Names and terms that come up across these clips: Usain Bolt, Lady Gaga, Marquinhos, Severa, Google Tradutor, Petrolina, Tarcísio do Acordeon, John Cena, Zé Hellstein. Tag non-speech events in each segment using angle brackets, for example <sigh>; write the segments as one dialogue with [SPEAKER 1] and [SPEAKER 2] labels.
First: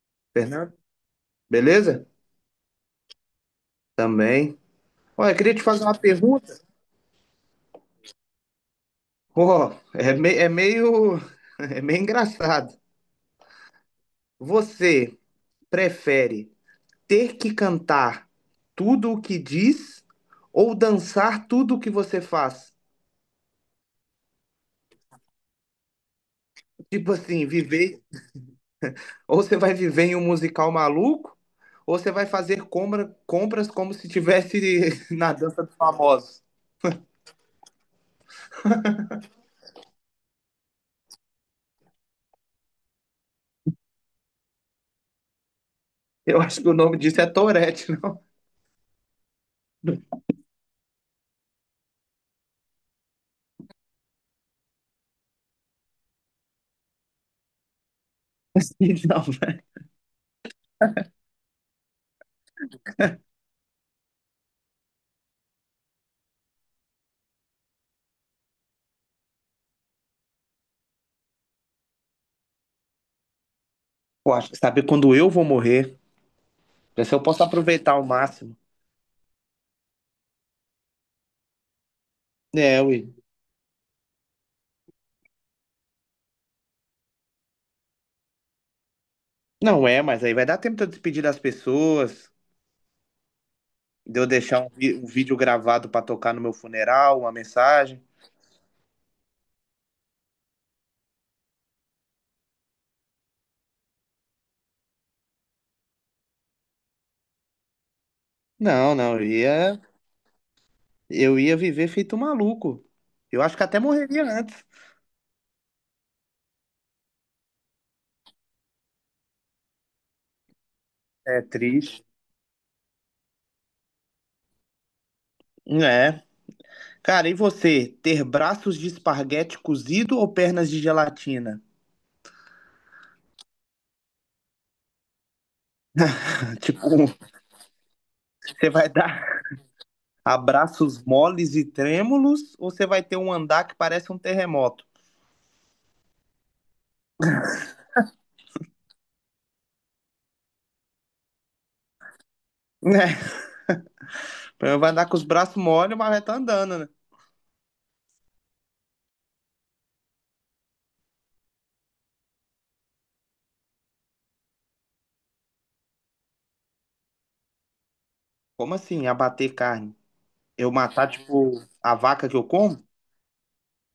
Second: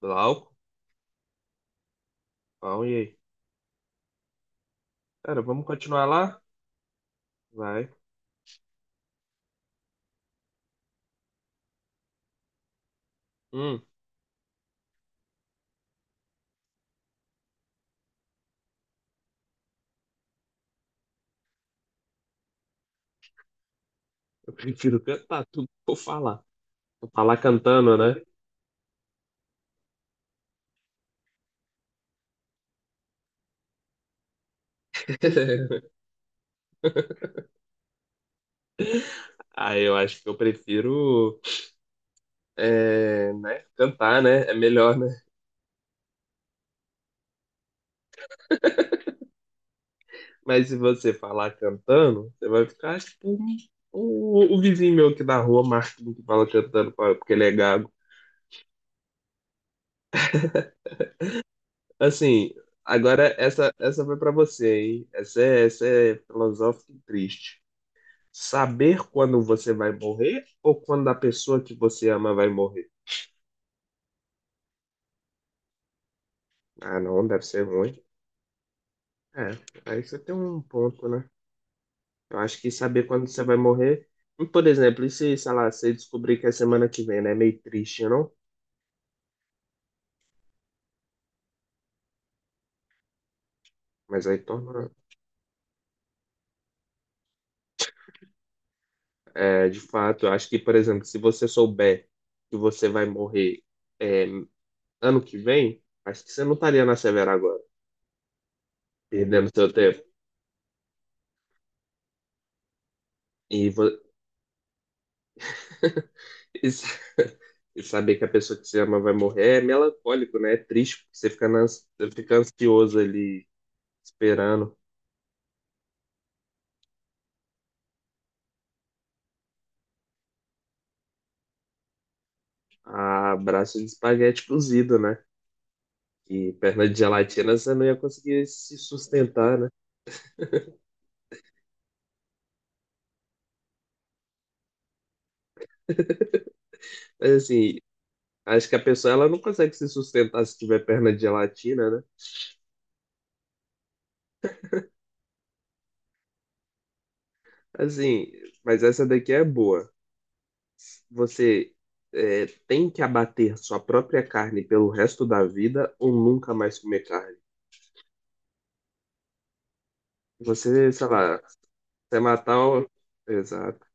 [SPEAKER 1] Glauco,
[SPEAKER 2] Fernando, beleza?
[SPEAKER 1] pau, e aí?
[SPEAKER 2] Também. Olha, eu
[SPEAKER 1] Cara,
[SPEAKER 2] queria te
[SPEAKER 1] vamos
[SPEAKER 2] fazer uma
[SPEAKER 1] continuar lá?
[SPEAKER 2] pergunta.
[SPEAKER 1] Vai.
[SPEAKER 2] Ó, é, <laughs> é meio engraçado.
[SPEAKER 1] Hum,
[SPEAKER 2] Você prefere ter que cantar tudo o que diz ou dançar tudo o que você faz?
[SPEAKER 1] eu prefiro cantar tudo que eu falar. Eu
[SPEAKER 2] Tipo
[SPEAKER 1] falar
[SPEAKER 2] assim,
[SPEAKER 1] cantando,
[SPEAKER 2] viver,
[SPEAKER 1] né?
[SPEAKER 2] ou você vai viver em um musical maluco, ou você vai fazer compras como se tivesse <laughs> na dança dos
[SPEAKER 1] <laughs>
[SPEAKER 2] famosos.
[SPEAKER 1] Ah, eu acho que eu prefiro, é, né, cantar, né? É melhor, né?
[SPEAKER 2] Eu acho que o nome disso é Tourette, não?
[SPEAKER 1] Mas se você falar cantando, você vai ficar tipo o vizinho meu aqui da rua, Marquinhos, que fala cantando pra- porque ele é gago.
[SPEAKER 2] <laughs> Não, velho.
[SPEAKER 1] <laughs> Assim, agora essa foi pra você, hein? Essa é filosófica e triste. Saber quando você vai morrer ou quando a pessoa que você ama vai morrer?
[SPEAKER 2] Sabe quando eu vou morrer?
[SPEAKER 1] Ah,
[SPEAKER 2] Pra ver se eu
[SPEAKER 1] não, deve
[SPEAKER 2] posso
[SPEAKER 1] ser
[SPEAKER 2] aproveitar
[SPEAKER 1] ruim.
[SPEAKER 2] ao máximo.
[SPEAKER 1] É, aí você tem um ponto, né? Eu acho que
[SPEAKER 2] É,
[SPEAKER 1] saber
[SPEAKER 2] Will.
[SPEAKER 1] quando você vai morrer. E, por exemplo, e se, sei lá, você descobrir que é semana que vem, né? É meio triste, não?
[SPEAKER 2] Não é, mas aí vai dar tempo de eu despedir das pessoas, de
[SPEAKER 1] Mas
[SPEAKER 2] eu
[SPEAKER 1] aí
[SPEAKER 2] deixar
[SPEAKER 1] torna.
[SPEAKER 2] um vídeo gravado pra tocar no meu funeral, uma mensagem.
[SPEAKER 1] É, de fato, eu acho que, por exemplo, se você souber que você vai morrer é, ano que vem, acho que você não estaria na Severa agora,
[SPEAKER 2] Não, não, eu
[SPEAKER 1] perdendo seu
[SPEAKER 2] ia,
[SPEAKER 1] tempo.
[SPEAKER 2] eu ia viver feito um maluco. Eu acho
[SPEAKER 1] E,
[SPEAKER 2] que até
[SPEAKER 1] vo-
[SPEAKER 2] morreria antes.
[SPEAKER 1] <laughs> E, sa- e saber que a pessoa que você ama vai morrer é melancólico, né? É triste, porque você
[SPEAKER 2] É
[SPEAKER 1] fica,
[SPEAKER 2] triste.
[SPEAKER 1] você fica ansioso ali, esperando.
[SPEAKER 2] É. Cara, e você, ter braços de esparguete cozido ou pernas de gelatina?
[SPEAKER 1] A braço de espaguete cozido, né? E
[SPEAKER 2] <laughs>
[SPEAKER 1] perna de
[SPEAKER 2] Tipo,
[SPEAKER 1] gelatina você não ia conseguir
[SPEAKER 2] você
[SPEAKER 1] se
[SPEAKER 2] vai dar
[SPEAKER 1] sustentar, né?
[SPEAKER 2] abraços moles e trêmulos ou você vai ter um andar que parece um terremoto?
[SPEAKER 1] Mas assim, acho que a pessoa ela não consegue se sustentar se tiver perna de gelatina, né?
[SPEAKER 2] <laughs> Eu vai andar com os braços mole, mas vai tá andando, né?
[SPEAKER 1] Assim, mas essa daqui é boa. Você é, tem que abater sua própria carne pelo resto da vida ou nunca mais comer carne?
[SPEAKER 2] Como assim, abater carne? Eu
[SPEAKER 1] Você, sei
[SPEAKER 2] matar,
[SPEAKER 1] lá,
[SPEAKER 2] tipo, a
[SPEAKER 1] você
[SPEAKER 2] vaca que eu
[SPEAKER 1] matar
[SPEAKER 2] como?
[SPEAKER 1] o. Exato.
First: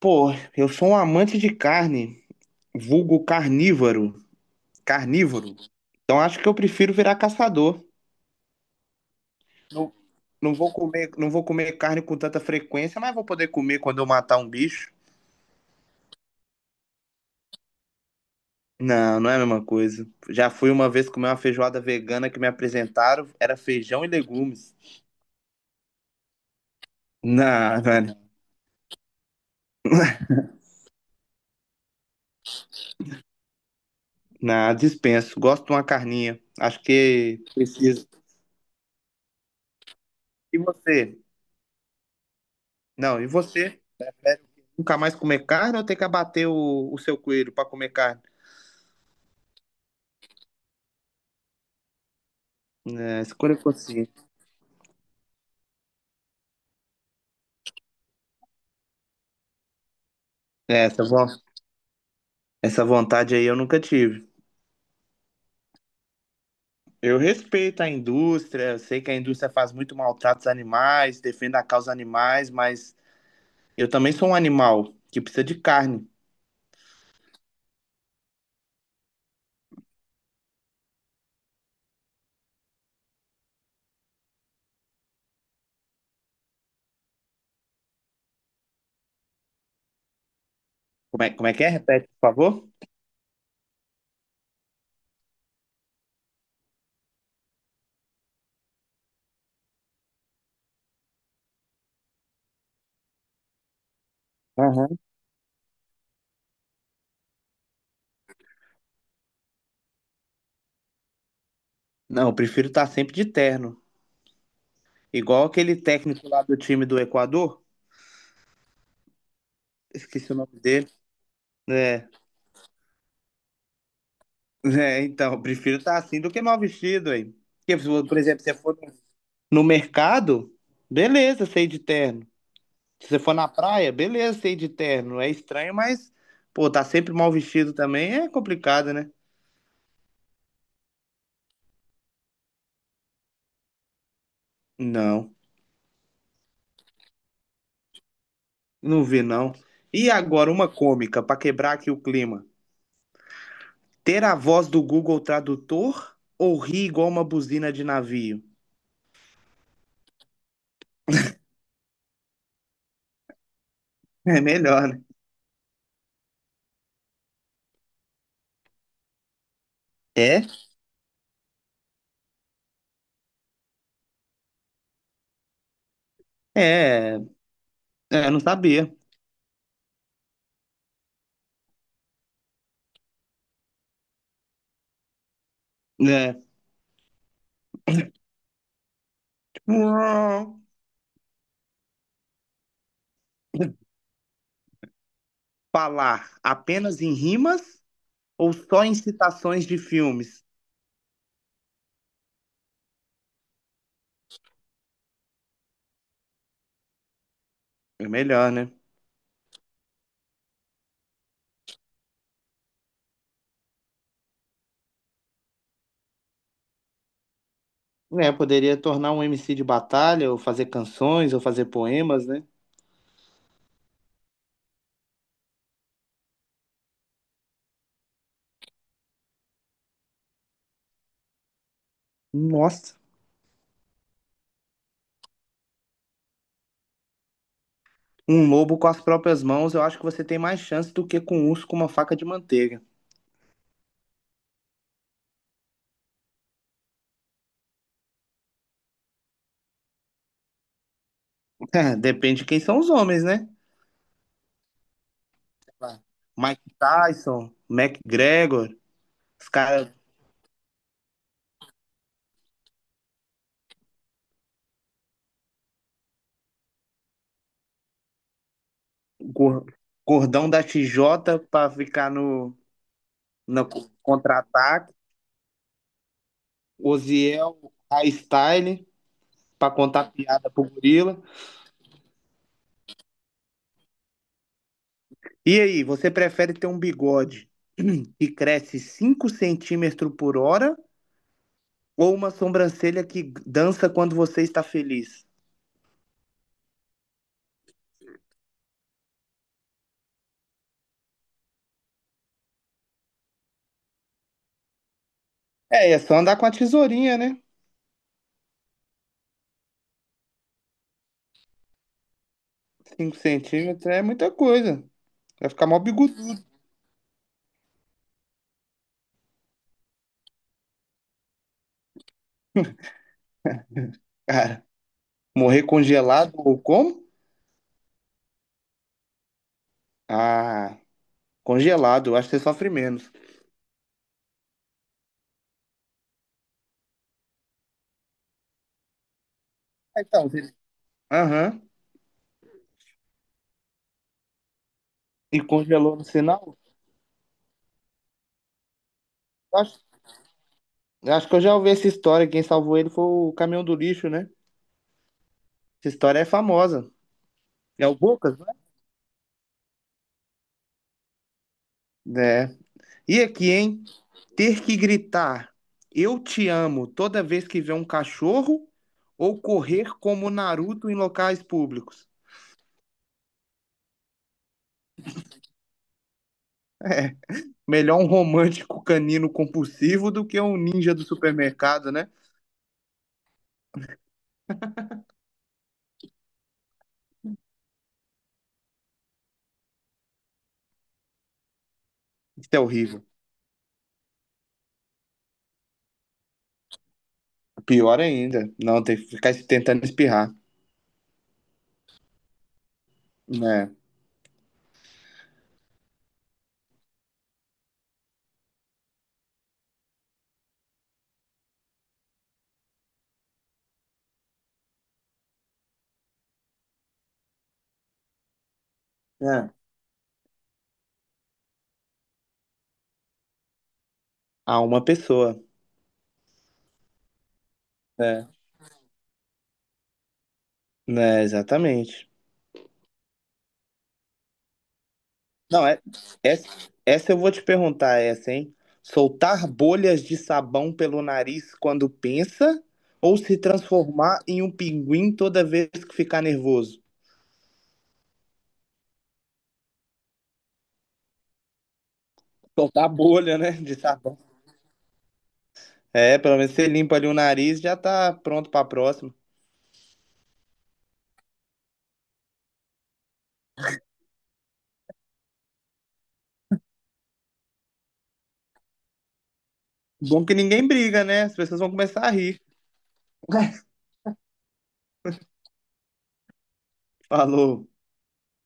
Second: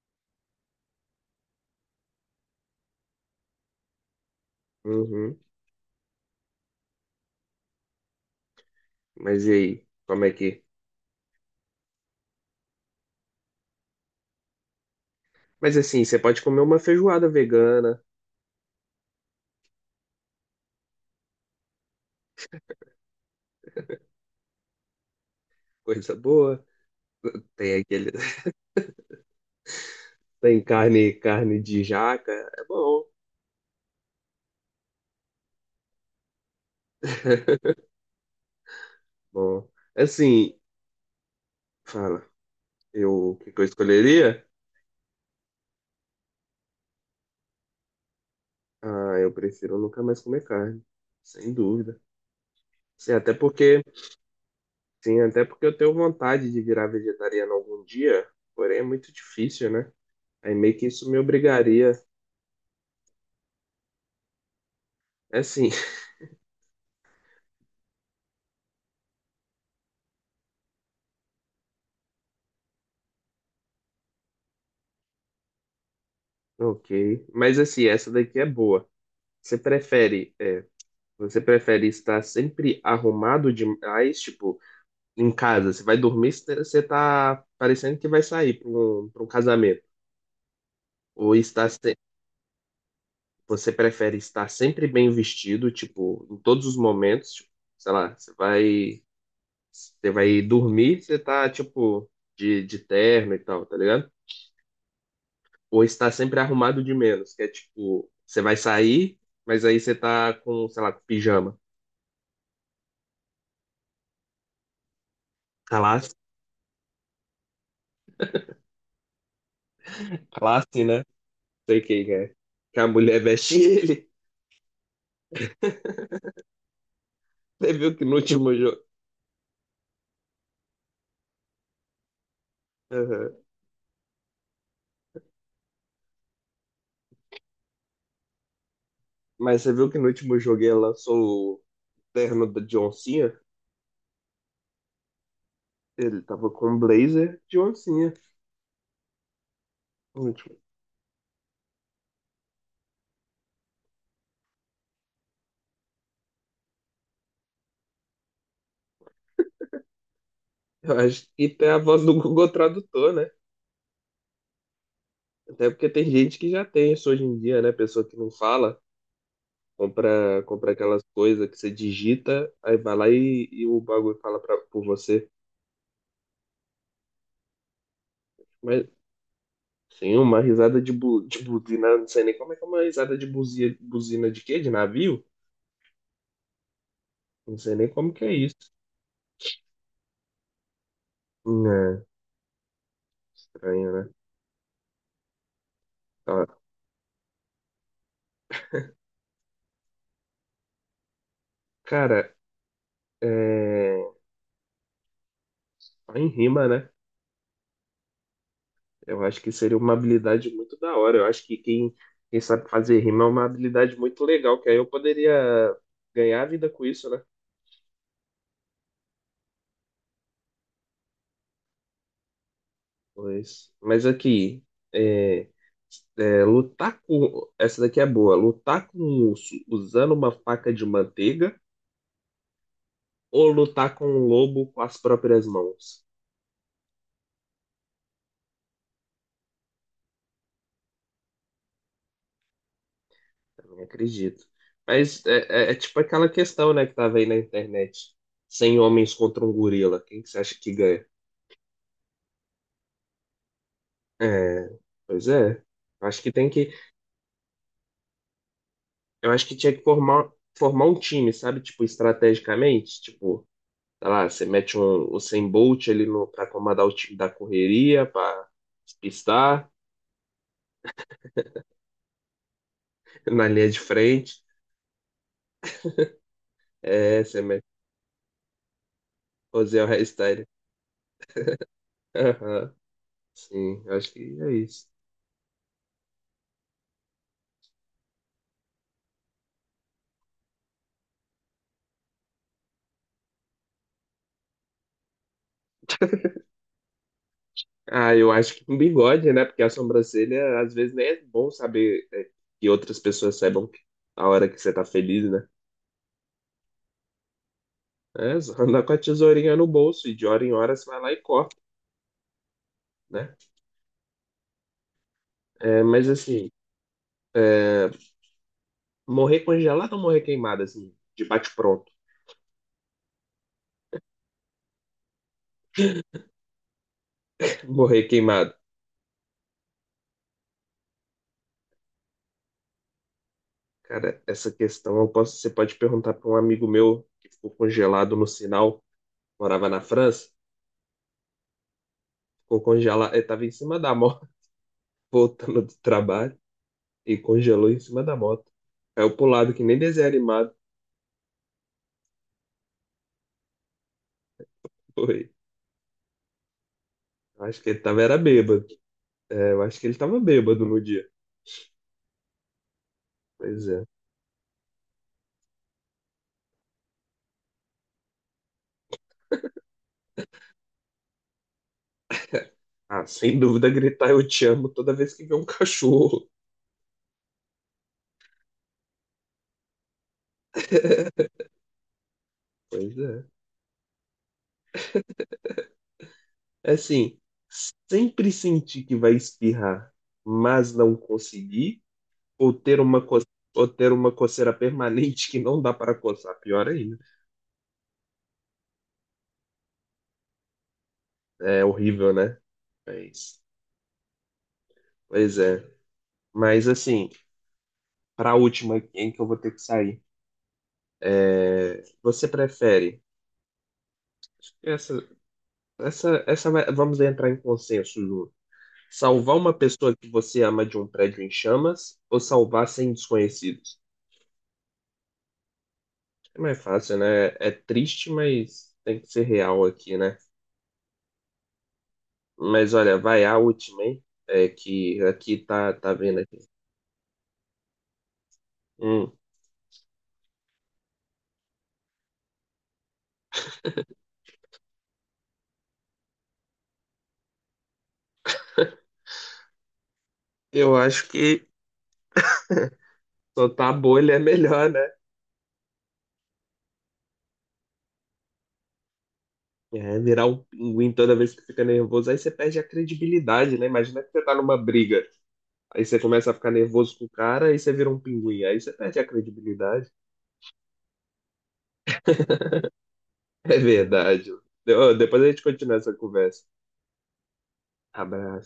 [SPEAKER 2] Pô, eu sou um amante de carne, vulgo carnívoro,
[SPEAKER 1] Uhum.
[SPEAKER 2] carnívoro. Então acho que eu prefiro virar caçador.
[SPEAKER 1] Mas e aí?
[SPEAKER 2] Não,
[SPEAKER 1] Como é
[SPEAKER 2] não
[SPEAKER 1] que.
[SPEAKER 2] vou comer, não vou comer carne com tanta frequência, mas vou poder comer quando eu matar um bicho.
[SPEAKER 1] Mas assim, você pode comer uma feijoada vegana,
[SPEAKER 2] Não, não é a mesma coisa. Já fui uma vez comer uma feijoada vegana que me apresentaram, era feijão e legumes.
[SPEAKER 1] coisa boa. Tem
[SPEAKER 2] Não,
[SPEAKER 1] aquele.
[SPEAKER 2] velho.
[SPEAKER 1] <laughs> Tem carne, carne de jaca. É bom.
[SPEAKER 2] Na dispenso. Gosto de uma carninha. Acho que
[SPEAKER 1] <laughs>
[SPEAKER 2] precisa.
[SPEAKER 1] Bom. Assim,
[SPEAKER 2] E você?
[SPEAKER 1] fala.
[SPEAKER 2] Não, e
[SPEAKER 1] Eu, o que eu
[SPEAKER 2] você?
[SPEAKER 1] escolheria?
[SPEAKER 2] Nunca mais comer carne ou tem que abater o seu coelho para comer carne?
[SPEAKER 1] Ah, eu prefiro nunca mais comer carne. Sem dúvida. Sim,
[SPEAKER 2] É,
[SPEAKER 1] até
[SPEAKER 2] escolha
[SPEAKER 1] porque.
[SPEAKER 2] consciente.
[SPEAKER 1] Sim, até porque eu tenho vontade de virar vegetariano algum dia. Porém, é muito difícil, né? Aí meio
[SPEAKER 2] É,
[SPEAKER 1] que isso me obrigaria.
[SPEAKER 2] essa vontade aí eu nunca tive.
[SPEAKER 1] É assim.
[SPEAKER 2] Eu respeito a indústria, eu sei que a indústria faz muito maltrato aos animais, defende a causa animais, mas eu também sou um animal que precisa de carne.
[SPEAKER 1] Ok, mas assim, essa daqui é boa. Você prefere, é, você prefere estar sempre arrumado demais, tipo, em casa? Você vai dormir, você tá parecendo que vai sair para um, pra um casamento.
[SPEAKER 2] Como é,
[SPEAKER 1] Ou
[SPEAKER 2] como é que
[SPEAKER 1] está
[SPEAKER 2] é?
[SPEAKER 1] se-
[SPEAKER 2] Repete, por favor.
[SPEAKER 1] Você prefere estar sempre bem vestido, tipo, em todos os momentos, tipo, sei lá, você vai dormir, você tá, tipo, de terno e tal, tá ligado?
[SPEAKER 2] Aham.
[SPEAKER 1] Ou estar sempre arrumado de menos, que é tipo, você vai sair, mas aí você tá com, sei lá, com pijama.
[SPEAKER 2] Não, eu prefiro estar sempre de terno. Igual aquele
[SPEAKER 1] Classe,
[SPEAKER 2] técnico lá do time do Equador. Esqueci o nome
[SPEAKER 1] classe,
[SPEAKER 2] dele.
[SPEAKER 1] né? Sei quem
[SPEAKER 2] É,
[SPEAKER 1] que é. Que a mulher veste <laughs> ele.
[SPEAKER 2] é, então, eu prefiro estar assim do que mal vestido, hein?
[SPEAKER 1] Você
[SPEAKER 2] Porque, se
[SPEAKER 1] viu que
[SPEAKER 2] você-
[SPEAKER 1] no
[SPEAKER 2] por exemplo, se
[SPEAKER 1] último
[SPEAKER 2] você for
[SPEAKER 1] jogo.
[SPEAKER 2] no mercado, beleza, sei de terno. Se você for
[SPEAKER 1] Aham.
[SPEAKER 2] na praia, beleza, sei de terno. É estranho, mas, pô, tá sempre mal vestido também é complicado, né?
[SPEAKER 1] Mas você viu que no último jogo ela lançou o terno da John Cena?
[SPEAKER 2] Não,
[SPEAKER 1] Ele tava com um blazer de oncinha.
[SPEAKER 2] não vi, não. E
[SPEAKER 1] No
[SPEAKER 2] agora,
[SPEAKER 1] último.
[SPEAKER 2] uma cômica, pra quebrar aqui o clima. Ter a voz do Google Tradutor ou rir igual uma buzina de navio?
[SPEAKER 1] Eu acho que tem a voz do Google Tradutor, né?
[SPEAKER 2] É melhor, né?
[SPEAKER 1] Até porque tem gente que já tem isso hoje em dia, né? Pessoa que não fala, compra,
[SPEAKER 2] É?
[SPEAKER 1] compra aquelas coisas que você digita, aí vai lá e o bagulho fala pra, por você.
[SPEAKER 2] É, é, eu não
[SPEAKER 1] Mas
[SPEAKER 2] sabia.
[SPEAKER 1] sim, uma risada de, bu de buzina, não sei nem como é que é uma risada de buzia buzina de quê? De navio?
[SPEAKER 2] Né?
[SPEAKER 1] Não sei nem como que é isso.
[SPEAKER 2] <coughs> Hum,
[SPEAKER 1] É, estranho, né?
[SPEAKER 2] Falar
[SPEAKER 1] Ó,
[SPEAKER 2] apenas em rimas ou só em citações de filmes?
[SPEAKER 1] cara, é... só em rima, né?
[SPEAKER 2] É melhor, né?
[SPEAKER 1] Eu acho que seria uma habilidade muito da hora. Eu acho que quem sabe fazer rima é uma habilidade muito legal, que aí eu poderia ganhar a vida com isso, né?
[SPEAKER 2] Né, poderia tornar um MC de batalha, ou fazer canções, ou fazer poemas, né?
[SPEAKER 1] Pois. Mas aqui, é... É, lutar com. Essa daqui é boa. Lutar com um urso usando uma faca de manteiga
[SPEAKER 2] Nossa.
[SPEAKER 1] ou lutar com um lobo com as próprias mãos.
[SPEAKER 2] Um lobo com as próprias mãos, eu acho que você tem mais chance do que com um urso com uma faca de manteiga.
[SPEAKER 1] Eu não acredito. Mas é, é tipo aquela questão, né, que tava aí na internet. 100 homens contra um gorila. Quem que você acha que ganha?
[SPEAKER 2] <laughs> É, depende de quem são os homens, né?
[SPEAKER 1] É, pois é.
[SPEAKER 2] Claro.
[SPEAKER 1] Eu acho que tem
[SPEAKER 2] Mike
[SPEAKER 1] que.
[SPEAKER 2] Tyson, McGregor,
[SPEAKER 1] Eu acho
[SPEAKER 2] os
[SPEAKER 1] que
[SPEAKER 2] caras
[SPEAKER 1] formar um time, sabe? Tipo, estrategicamente. Tipo, sei lá, você mete um, o 100 Bolt ali no, pra comandar o time da correria, pra despistar
[SPEAKER 2] gor- gordão da TJ pra ficar no,
[SPEAKER 1] <laughs> na
[SPEAKER 2] no
[SPEAKER 1] linha de
[SPEAKER 2] contra
[SPEAKER 1] frente.
[SPEAKER 2] ataque
[SPEAKER 1] É, você
[SPEAKER 2] Oziel
[SPEAKER 1] mete
[SPEAKER 2] Style
[SPEAKER 1] o
[SPEAKER 2] pra
[SPEAKER 1] Zé
[SPEAKER 2] contar
[SPEAKER 1] Hellstein.
[SPEAKER 2] piada pro gorila.
[SPEAKER 1] Aham, sim, eu acho que é isso.
[SPEAKER 2] E aí, você prefere ter um bigode <clears throat> que cresce 5 cm por hora ou uma sobrancelha que dança quando você está feliz?
[SPEAKER 1] Ah, eu acho que com bigode, né? Porque a sobrancelha, às vezes, nem é bom saber é, que outras pessoas saibam que- a hora que você tá feliz, né?
[SPEAKER 2] É, é só andar com a tesourinha, né?
[SPEAKER 1] É, só andar com a tesourinha no bolso e de hora em hora você vai lá e corta,
[SPEAKER 2] Cinco
[SPEAKER 1] né?
[SPEAKER 2] centímetros é muita coisa. Vai ficar mal
[SPEAKER 1] É, mas
[SPEAKER 2] bigodudo,
[SPEAKER 1] assim, é, morrer congelado ou morrer queimado, assim, de bate-pronto?
[SPEAKER 2] cara. Morrer congelado ou como?
[SPEAKER 1] <laughs> Morrer queimado.
[SPEAKER 2] Ah, congelado. Eu acho que você sofre menos.
[SPEAKER 1] Cara, essa questão eu posso, você pode perguntar para um amigo meu que ficou congelado no sinal, morava na
[SPEAKER 2] Ah,
[SPEAKER 1] França,
[SPEAKER 2] então, aham.
[SPEAKER 1] ficou congelado, ele tava em cima da moto, <laughs>
[SPEAKER 2] E
[SPEAKER 1] voltando do
[SPEAKER 2] congelou no
[SPEAKER 1] trabalho.
[SPEAKER 2] sinal?
[SPEAKER 1] E congelou em cima da moto. Caiu pro lado
[SPEAKER 2] Eu
[SPEAKER 1] que nem
[SPEAKER 2] acho
[SPEAKER 1] desenho animado.
[SPEAKER 2] Eu acho que eu já ouvi essa história. Quem salvou ele foi o caminhão do lixo, né?
[SPEAKER 1] Foi.
[SPEAKER 2] Essa história é famosa.
[SPEAKER 1] Acho que ele
[SPEAKER 2] É o
[SPEAKER 1] tava era
[SPEAKER 2] Bocas, né?
[SPEAKER 1] bêbado. É, eu acho que ele tava bêbado no dia.
[SPEAKER 2] É. E aqui,
[SPEAKER 1] Pois
[SPEAKER 2] hein?
[SPEAKER 1] é.
[SPEAKER 2] Ter que gritar "Eu te amo" toda vez que vê um cachorro ou correr como Naruto em locais públicos?
[SPEAKER 1] Ah, sem dúvida gritar eu te amo toda vez que vê um cachorro.
[SPEAKER 2] Melhor um romântico canino compulsivo do que um ninja do supermercado, né?
[SPEAKER 1] Pois é. É assim, sempre sentir que vai espirrar, mas não conseguir,
[SPEAKER 2] Isso
[SPEAKER 1] ou
[SPEAKER 2] é
[SPEAKER 1] ter uma
[SPEAKER 2] horrível.
[SPEAKER 1] coceira, ou ter uma coceira permanente que não dá para coçar. Pior ainda.
[SPEAKER 2] Pior ainda. Não, tem que ficar tentando espirrar.
[SPEAKER 1] É horrível, né? Mas,
[SPEAKER 2] Né?
[SPEAKER 1] pois é. Mas assim, para a última aqui, hein, que eu vou ter que sair. É, você prefere essa, vamos entrar em consenso, Ju. Salvar
[SPEAKER 2] É.
[SPEAKER 1] uma pessoa que você ama de um prédio em chamas ou salvar 100 desconhecidos?
[SPEAKER 2] A uma pessoa.
[SPEAKER 1] É mais fácil, né? É triste,
[SPEAKER 2] É.
[SPEAKER 1] mas tem que ser real aqui, né?
[SPEAKER 2] Né, exatamente.
[SPEAKER 1] Mas olha, vai a última, hein? É que aqui
[SPEAKER 2] Não,
[SPEAKER 1] tá,
[SPEAKER 2] é,
[SPEAKER 1] tá vendo aqui.
[SPEAKER 2] essa, essa eu vou te perguntar, essa, hein?
[SPEAKER 1] Hum,
[SPEAKER 2] Soltar bolhas de sabão pelo nariz quando pensa ou se transformar em um pinguim toda vez que ficar nervoso?
[SPEAKER 1] eu acho que <laughs>
[SPEAKER 2] Soltar bolha, né,
[SPEAKER 1] soltar a
[SPEAKER 2] de
[SPEAKER 1] bolha é
[SPEAKER 2] sabão.
[SPEAKER 1] melhor, né?
[SPEAKER 2] É, pelo menos você limpa ali o nariz, e já tá pronto pra próxima.
[SPEAKER 1] É, virar um pinguim toda vez que fica nervoso, aí você perde a credibilidade, né? Imagina que você tá numa briga. Aí você começa a ficar nervoso com o cara, aí você vira um pinguim, aí você perde a credibilidade. <laughs>
[SPEAKER 2] Bom que ninguém briga, né? As pessoas vão começar a rir.
[SPEAKER 1] É
[SPEAKER 2] <laughs>
[SPEAKER 1] verdade. Ó, depois a gente continua essa conversa.
[SPEAKER 2] Falou.
[SPEAKER 1] Abraço.